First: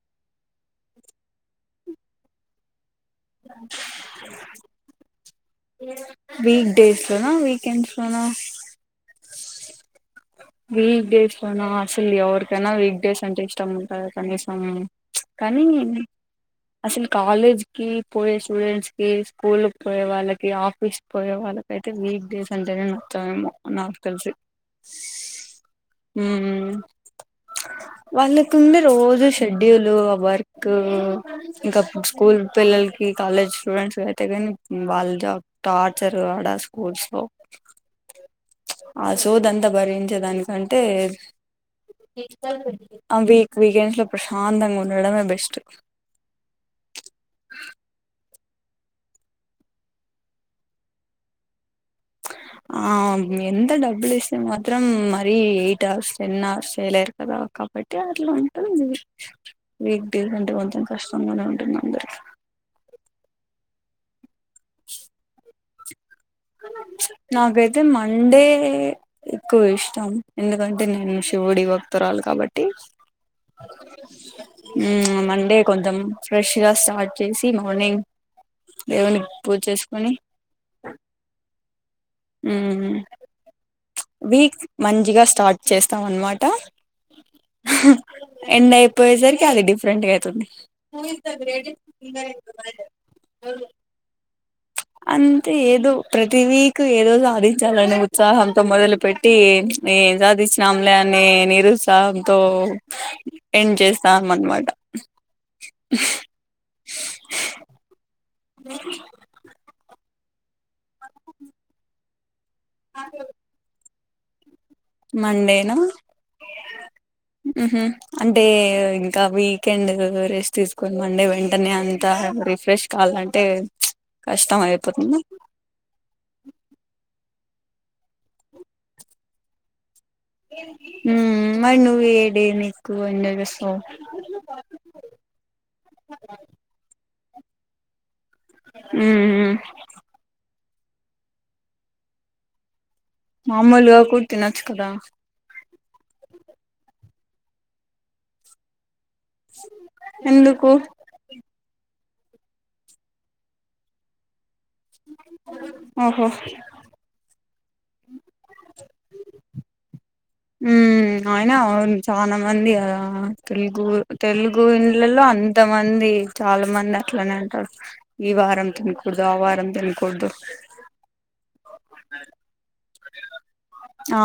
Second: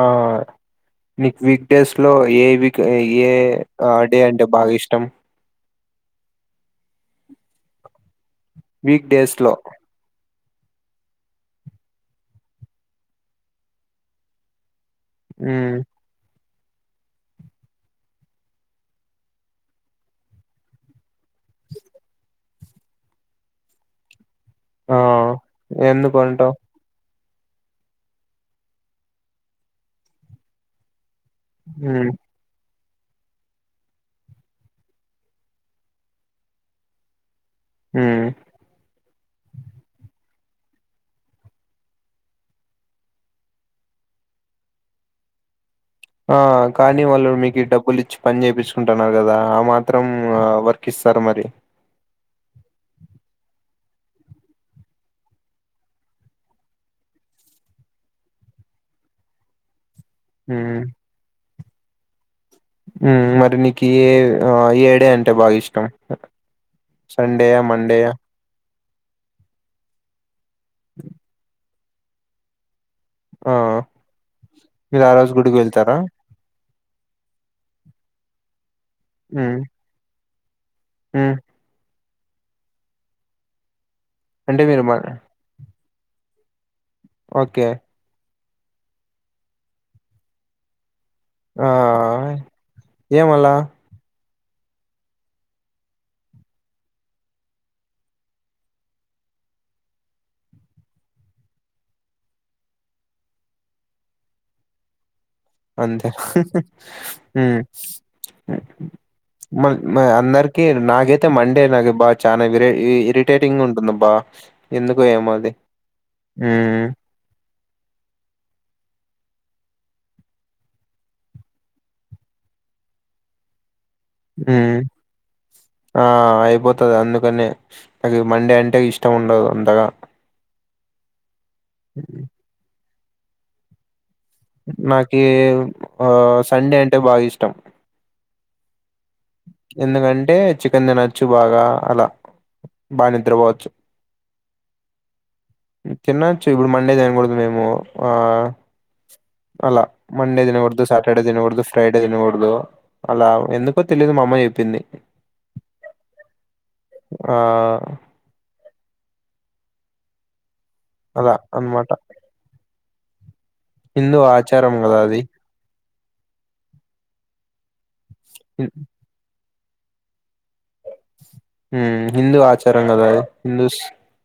ఆ నిక్వీక్ డేస్ లో ఏ విక్ ఏ అ డే అంటే బాగ ఇష్టం వీక్ డేస్ లోన వీకెండ్స్ లోనా వీక్డేస్ లో వీక్ డేస్లోన అసల్ ఎవరికైనా వీక్ డేస్ అంటే ఇష్టం ఉంటదా కనీసం కనీ ఉమ్ అసల్ కాలేజ్ కి పోయే స్టూడెంట్స్ కి స్కూల్ పోయే వాళ్ళకి ఆఫీస్ పోయే వాళ్ళకి అయితె వీక్ డేస్ అంటనె నచ్చాదేమో నాకు తెలిసి ఆ ఎందుకంటవ్ ఉమ్ వాళ్ళకుంది రోజూ షెడ్యూలూ వర్కూ ఇంక ఉమ్ స్కూల్ పిల్లల్ ఈ కాలేజ్ స్టూడెంట్స్ అయితే గాని వాళ్ళ టార్చర్ ఆడ స్కూల్స్ లో ఉమ్ ఆ సోదంత ఏంచే దానికంటే ఆ వీక్ వీకెండ్స్ లో ప్రశాంతంగా ఉండడమే బెస్ట్ ఆ కానీ వాళ్ళు మీకి డబ్బులు ఇచ్చు పని చేపిచ్చుకుంటున్నారు కదా ఆ మాత్రం ఆ వర్క్ ఇస్తారు మరి ఆ ఎంత డబ్బులు ఇస్తె మాత్రం మరీ ఎయిట్ అవర్స్ టెన్ అవర్స్ చేయలేరు కదా కాబట్టి అట్ల ఉంటుందీ వీక్ డేస్ కంటే ఉమ్ కొంచం కష్టంగానే ఉంటున్న అందరికి హ్మ్ మరి నీకి ఏ ఆ ఏడే అంటే బాగా ఇష్ టం నాకైతే మండే ఎక్కువ ఇష్టం ఎందుకంటే నేను శివుడి భక్తురాలు కాబట్టి ఆ మీరు ఆ మ్మ్ రోజు గుడికి మండే వెళ్తారా కొంచం ఫ్రెష్ గా స్టార్ట్ చేసి మార్నింగ్ దేవున్ని పూచేసుకొని మ్ ఉమ్ వీక్ అంటే మీరు మ మంచిగా స్టార్ట్ చేస్ త అన్మాట ఓకే [inaudible] ఎండ్ అయిపోయేసరికి అది డిఫరెంట్ గా అయితుంది ఆ ఏమలా అంతే ఏదో ప్రతి వీక్ ఏదో సాధించాలనే ఉత్సాహంతో మొదలుపెట్టి ఏం సాధించినాంలే అని నిరుత్సాహంతో ఎండ్ చేస్తాం అన్మాట అంతే హ్మ్ హ్మ్ మ్ [unintelligible] మ అందరికి నాకైతే మండే నాకు బా చానా విరే ఇ ఇరిటేటింగ్ ఉంటుంద బాక్స్ మండేనా హ్మ్ మ్ హ్ అంటే ఇంకా వీ కెండ్ రెస్ట్ తీస్కుని మండే వెంటనే అంత రిఫ్రెష్ కాలంటే ఉ ఆ అయిపోతది అందుకనే నాకి మండే అంటే ఇష్టముండదు అంతగా మ్ మరి నువ్ ఏడేని [unintelligible] విశ్వం నాకీ ఆ సండే అంటే బా ఇష్ టం ఉమ్ ఎందుకంటే చికెన్ తినొచ్చు బాగా అలా బా నిద్రపోవచ్చు తినచ్చు కదా తినచ్చు, ఇప్పుడు మండే తినకూడదు మేము ఆ అలా మండే ఎందుకు దినగూడదు సాటర్డే దినగూడదు ఫ్రై తినకూడదు అలా ఎందుకో తెలియదు మా అమ్మ చెప్పింది ఆఓహో ఆ హ్మ్ అలా అయిన అన్నమాట అవును చాలా మంది తెలుగు హిందూ తెలుగు ఆచారం కదా అది ఇండ్లలో అంత మంది ఉంది చాలా మంది అట్లనే అంటారు ఈ వారం తినకూడదు ఆ వారం దినకూడదు హిందూ ఆచారణ ఆ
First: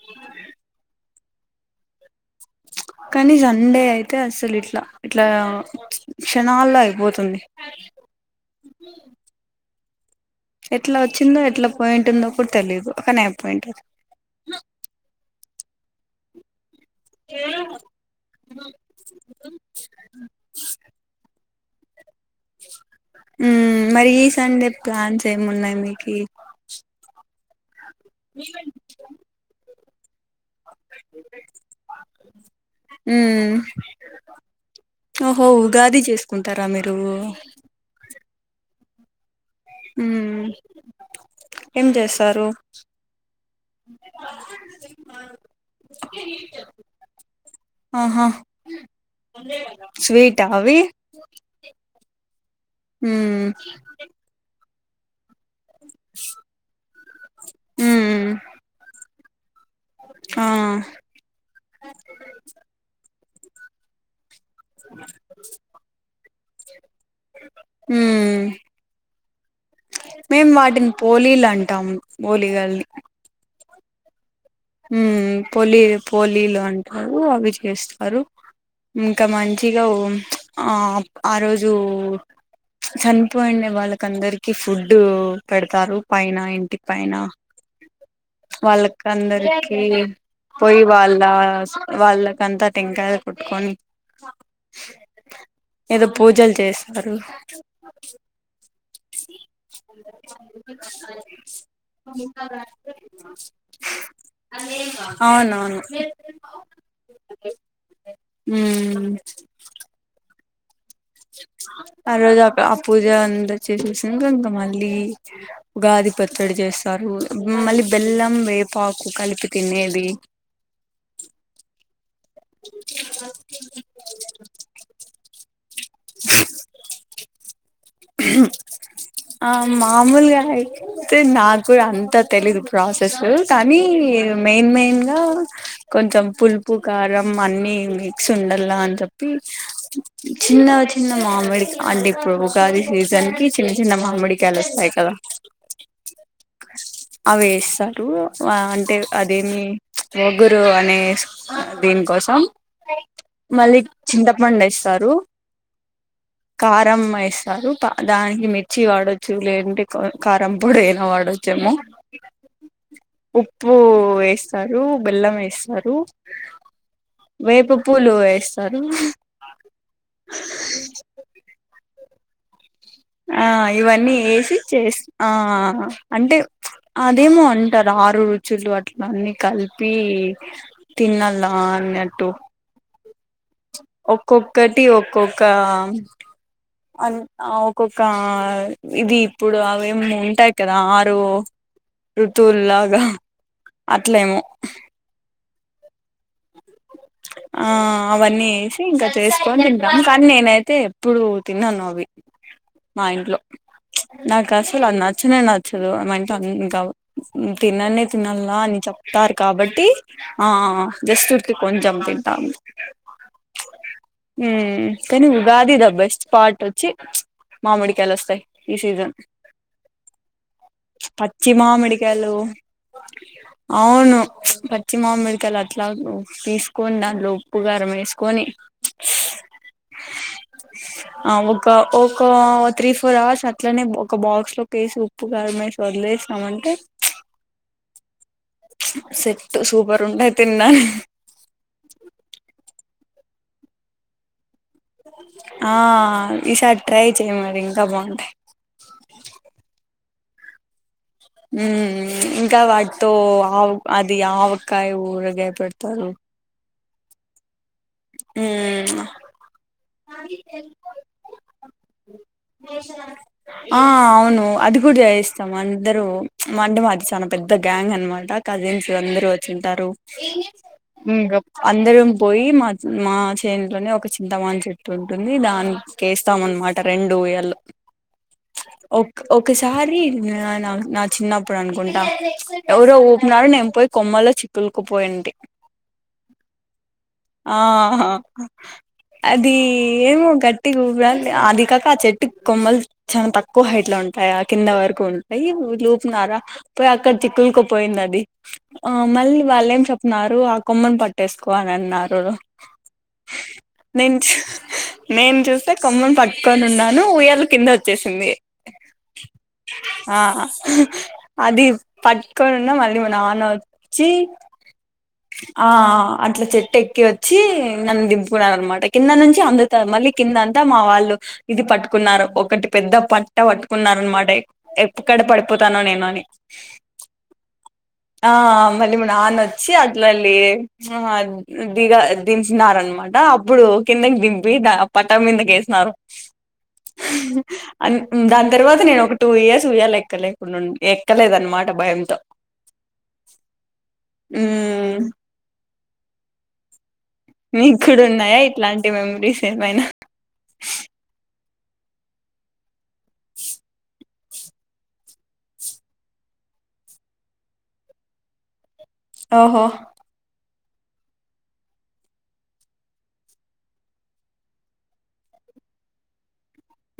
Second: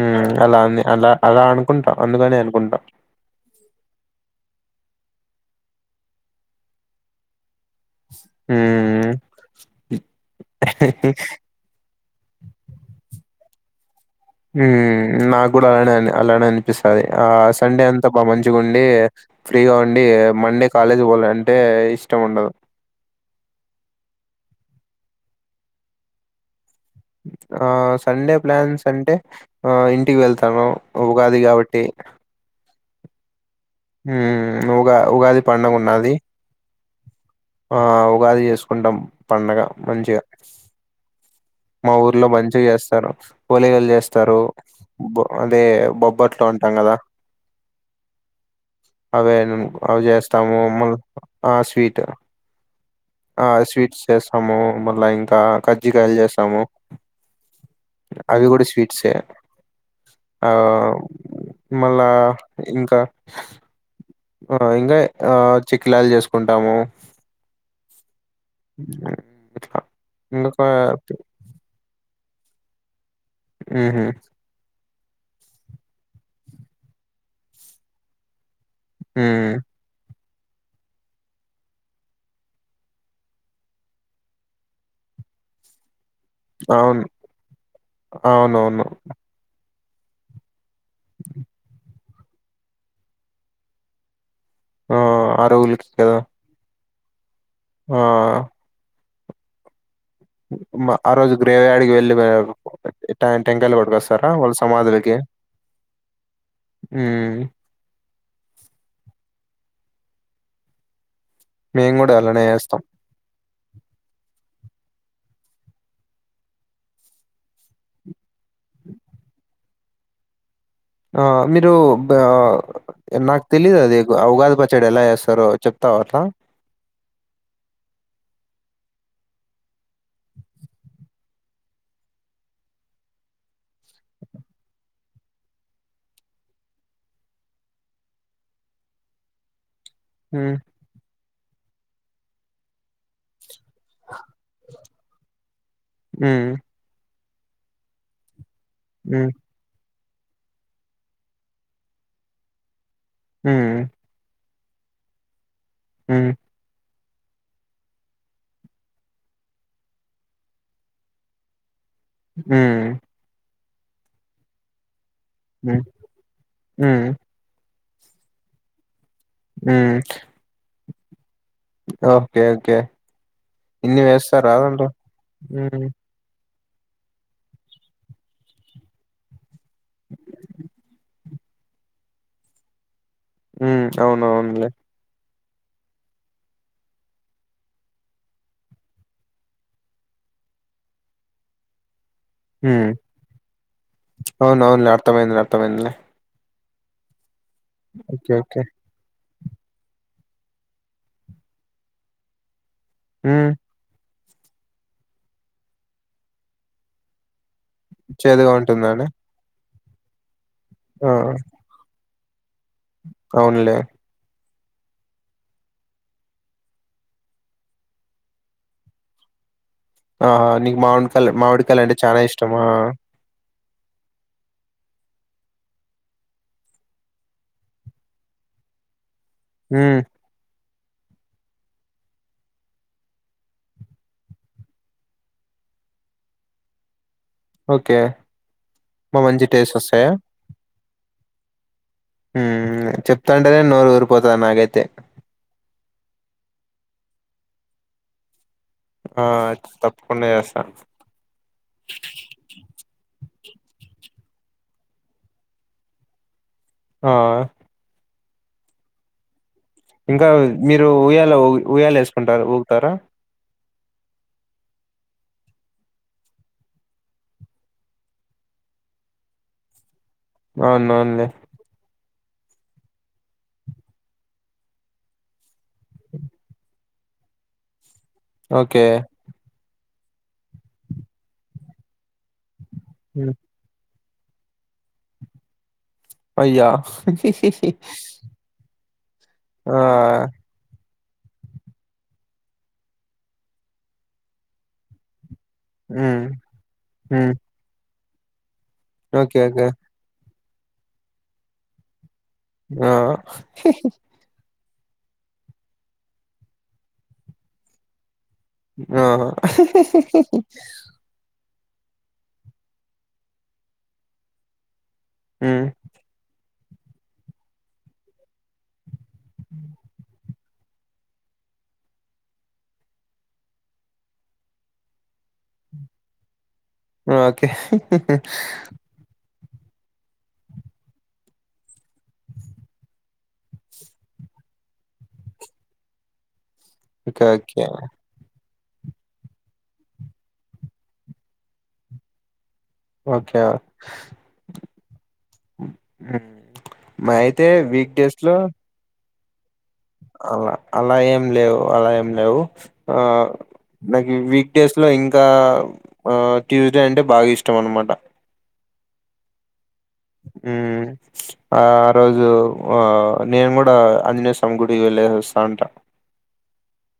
ఉ అలా అని అలా అలా అనుకుంటా అందుకనే అనుకుంటా కానీ సండే అయితే అసలు ఇట్లా ఇట్లా క్షణాల్లో అయిపోతుంది హ అ ఎట్లా వచ్చిందో ఎట్లా పోయింట్ అందో కూడా తెలియదు ఒక నయి పాయింట్ ఉ నాకు కూడా అలానేను అలా ఎన్ పిస్తుంది ఆ సండే అంతా బాగా మంచిగా ఉండి ఫ్రీగా ఉండి మండే కాలేజ్ పోాలంట అ ఉ మరి ఈ సండే ప్లాన్స్ ఏమి ఉన్నాయి మీకీ ఆ సండే ప్లాన్స్ అంటే ఆ ఇంటికి వెళ్తాను ఉగాది కాబట్టి ఉ ఉగా ఉగాది పండుగ ఉన్నది డూ ఆ ఉగాది చేసుకుంటాం పండగ మంచిగా మ్మ్ ఏం మా ఊర్లో చేస్తారు మంచిగా చేస్తారు ఒలిగలు చేస్తారు బ అదే బొబ్బట్లు అంటాం కదా ఆహా అవే అవి స్వీటా చేస్తాము అవి మ ఆ స్వీట్ మ్మ్ ఆ స్వీట్స్ చేస్తాము ముల్లంగ్ కజ్జికయలు చేస్తాము మ్మ్ అవి కూడా స్వీట్సే ఆ మళ్ళా ఇంకా ఆ ఇంకా ఆ చిక్కిలాల్ చేసుకుంటామూ. మ్మ్ ఇంకొకా మోలిగాల్ని ఊహు ఉ పోలి పోలీలు అంటారూ అవి చేస్తారు. ఇంకా మ్ మంచిగా ఓ ప్చ్ ఆ ఆ రోజూ చనిపోయిండే వాళ్ళకందరికి ఫుడ్డూ పెడతారు. పైన ఇంటి అవును పైన అవునవును వాళ్ళకి అందర్ హ పోయి వాళ్లాస్ వాళ్ళకంతా టెంకాయల్ కొట్టుకోని ఆ అరువులకి ఏదో కదా పూజల్ చేస్ అ ఆ మ- ఆ రోజు గ్రేవ్ యాడికి వెళ్ళి వే- టె- టెంకాయలు కొట్టుకొస్తారా వాళ్ళ సమాధులకి అ అవునువును. మ్మ్ ఉమ్ మేము కూడా ఆ రోజు అలానే ఆ చేస్తాం పూజ అందరు చేసేసిండ్రు ఇంక మల్ మళ్ళీ ఉగాది పచ్చడి చేస్తారు, మళ్ళీ బెల్లం వేపాకు కలిపి తినేదీ ఆ మీరూ ఆ నాక్ తెలీదు అది ఉగాది పచ్చడి ఎలా చేస్తారో చెప్తావ. ఆ ఆ మామూలుగా అయితే, నాకు అంతా తెలీదు ప్రాసెసూ కానీ మెయిన్ మెయిన్ గా కొంచెం పులుపు, కారం అన్నీ మిక్స్ ఉండల్లా అని చెప్పి మ్మ్ చిన్న న మామిడి అంటే ఇపుడు ఉగాది సీజన్ కి చిన్న చిన్న మామిడికాయలు వస్తాయి కదా. మ్మ్ అవి ఏస్తారూ. ఆ అంటే మ్మ్ అదేమీ ప్చ్ వగురూ అనేస్ దీన్కోసం. మళ్ళీ మ్మ్ చింత మందేస్తారూ. హ్మ కారం వేస్తారు దానికి మిర్చి వాడొచ్చు లేదంటే కారం పొడైనా వాడొచ్చేమో మ్మ్ ఉప్పు వేస్తారు బెల్లం మ్మ్ వేేస్తారు మ్మ్ వేప పు పూలు వేస్తారు మ్మ్ ఓకే ఓకే ఆ ఇన్ని ఇవన్నీ వేస్తారా ఏసి దాంట్లో చేసి ఆ మ్మ్ ఆ అంటే అదేమో అంటారు ఆరు రుచులు అట్ల అన్నీ కలిపి తిన్నాల అన్నట్టు మ్మ్ అవునవునులే ఒక్కొక్కటి ఒక్కొ క అ ఒక్కొక్క ఇది ఇప్పుడు అవేం ఉంటాయి కదా ఆరు మ్మ్ ఋతువుల్లాగా అట్లేమో త్తమైందిలే ఆ అవన్నీ ఓకే ఏసి ఇంకా చేసుకొని తింటాం కానీ నేనైతే ఎప్పుడు తిన్నాను అవి మా ఇంట్లో మ్మ్ నాకు అసలు అది నచ్చనే నచ్చదు మా ఇంట్ [unintelligible] తిననే తినాల చేదుగా అని ఉంటుందా అండి చెప్తారు కాబట్టి తి ఆ ఆ ఆ జస్ట్ ఇటు కొంచెం తింటాం అవునులే ఉమ్ కానీ ఉగాది ఇదా బెస్ట్ స్పాట్ వచ్చి మామిడికాయలొస్తాయి ఈ సీజన్ ఆహా నీకు మామిడికాయ మామిడికాయలు అంటే చాలా ఇష్టమా అవును పచ్చచి మామిడికాయల్ అట్లా తీసుకొని దానిట్లో ఉప్పు గారం వేసుకొని మ్ ఆ ఒక ఒక త్రీ ఫోర్ అవర్స్ అట్లనే ఒక బాక్స్ లో వేసి ఉప్పు కారం ఏసి వదిలేసామంటే ఓకే బా సెట్ మంచి టేస్ట్ సూపర్ వస్తాయా [unintelligible] మ్ మ్ చెప్తాంటేనే నోరూర్ పోతా ఉంది నాగైతే ఆ ఆ ఈసారి ట్రై చేయ్ మరి ఇంకా బాగుంటాయి ఆ తప్ కుండ చేస్తాను ఉ ఇంకా వాటితో హౌ అది ఆవకాయ ఊరగాయ పెడతారు ఆ హ ఇంకా మీరు ఉయ్యాలఊ ఉయాల వేసుకుంటారు ఊగుతారా ఆ అవును అది కూడా చేయిస్తాం అందరూ మండం అది చాలా పెద్ద గ్యాంగ్ అనమాట కజిన్స్ అందరు వచ్చింటారు అవునవునులే. అందరం పోయి మా మా చేనులోనే ఒక చింతమాన్ చెట్టు ఉంటుంది దానికి కేస్తాంమమాట రెండు ఊయల్ ఓకే. ఒక్ ఒకసారి నా నా చిన్నప్పుడు అనుకుంటా ఎవరు హ్మ్. ఊప్పునడు నెంపకి కొమ్మల చిక్కులుకుపోయిడి ప్రై యాప్స్ ఆహా అది ఆ! ఏమో గట్టి గుబ్రా అది కాక ఆ చెట్టు కొమ్మలు చాలా తక్కువ హైట్ లో ఉంటాయి ఆ కింద వరకు అయ హ్మ్. పునారా పోయి అక్కడ హ్మ్. చిక్కులులకుపోయింది అది ఆ మళ్ళీ ఓకే. ఓకే. వాళ్ళేం చెప్తున్నారు ఆగు కొమ్మను పట్టేసుకోవల అన్నారు ఆ నేను చూ నేను చూస్తే కొమ్మం పట్టుకొని ఉన్నాను ఉయ్యాల కింద వచ్చేసింది ఆ ఆ అది పట్టుకోన్న మళ్ళీ నాన్ వచ్చి హ్మ్. ఆ అట్ల చెట్ వచ్చి నన్ను దింపుకునార అనమాట కింద నుంచి అందుతారు మళ్ళీ కింద అంత త మా వాళ్ళు ఇది పట్టుకున్నారు ఒకటి పెద్ద పట్ట పట్టుకున్నారు అనమాట ఎప్పుక్కడ పడిపోతానో నేను అని హా ఓకే. చ్చట్ లోల్ అది. దిగ దించినరా అనమాట అప్పుడు కిందకి దింపి పట్టా మీదికి వేసినారు. ఓకే. ఓకే. అన్ దాన్. తర్వాత నేను ఒక టూ ఇయర్స్ ఉయ్యాలే, ఎక్కలేకుడావు ఎక్కలేదన్నమాట భయంతో. ఓకే అ మ్మ్ మీ కూడా ఉన్నాయా ఇట్లాంటివి అన్నీ బి సేఫ్ అయినా అవునా అలా ఏం లేవు అలా ఏం లేవు. ఆ న. వీక్డేస్ లో ఇంకా ట్యూస్డే అంటే బాగా ఇష్టం అన్న మాట. ఓహో. ఉ ఆ ఆ రోజు ఆ నేను కూడా అంజనేయస్వామి గుడికి వెళ్ళేసి వస్తా అంట.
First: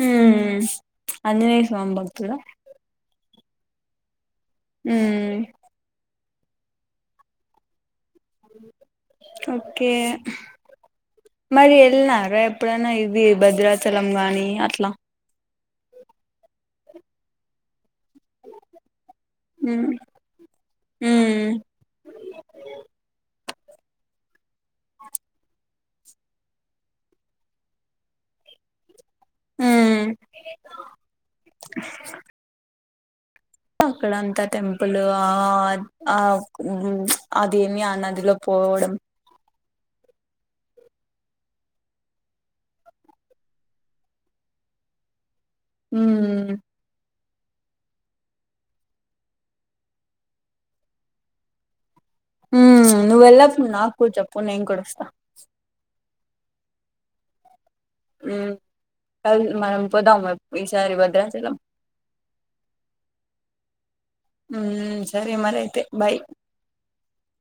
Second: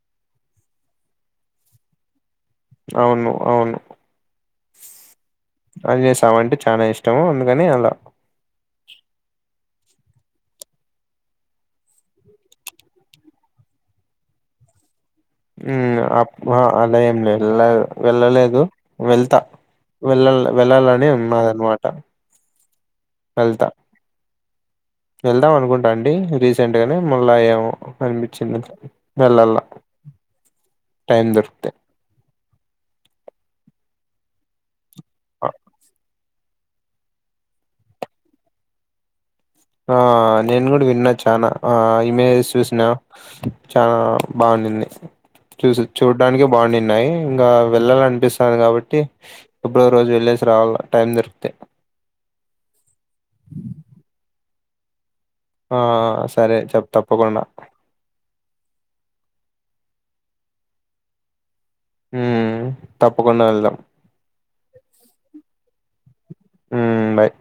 ఉమ్ ఆంజనేయస్వామి భక్తుడా అవును, అవును. ఉమ్ ఆమె అంటే చాలా ఇష్టం. అందుకని అలా. అగ్ ఓకే, మరి వెళ్ళినారా ఎప్పుడైనా ఇది భద్రాచలం కా నీ అట్లా. ఉమ్ అలా ఏం ఏళ్ళలేదు. వెళ్ళలేదు వెళ్తా మ్మ్ వెళ్ళ వెళ్ళాలని మ్మ్ ఉన్నదన్నమాట. వెళ్తా. వెళ్దాం అనుకుంటా అండి, రీసెంట్ గానే మల్లా ఏమో అనిపించింది. వెెళ్ళల మ్మ్ టైం దొరకుతే. అక్కడ అంతా తెెం. ప్పులు ఆ ఆవ్ అదేమి ఆ నదిలో పోవడం. ఆ నేను కూడా విన్నా చనా ఆ ఇమేజెస్ చూసినా చనా బాగుంది. చూసి చూడానికి మ్మ్ బాగున్నాయి. ఇంకా వెళ్ళాల అనిపిస్తుంది. కాబట్టి ఎప్పుడో రోజు వెళ్ళేసి రావాల టైం దొరికితే. వుండు నేను కూడా వస్తా.. ఆ సరే చెప్ తప్పకుండా. మనం పోదాము ఈసారి భద్రాచలం. ఉమ్ తప్పకుండా వెళ్దాం. మ్మ్ సరే మరైతే బాయ్. ఉమ్ బాయ్.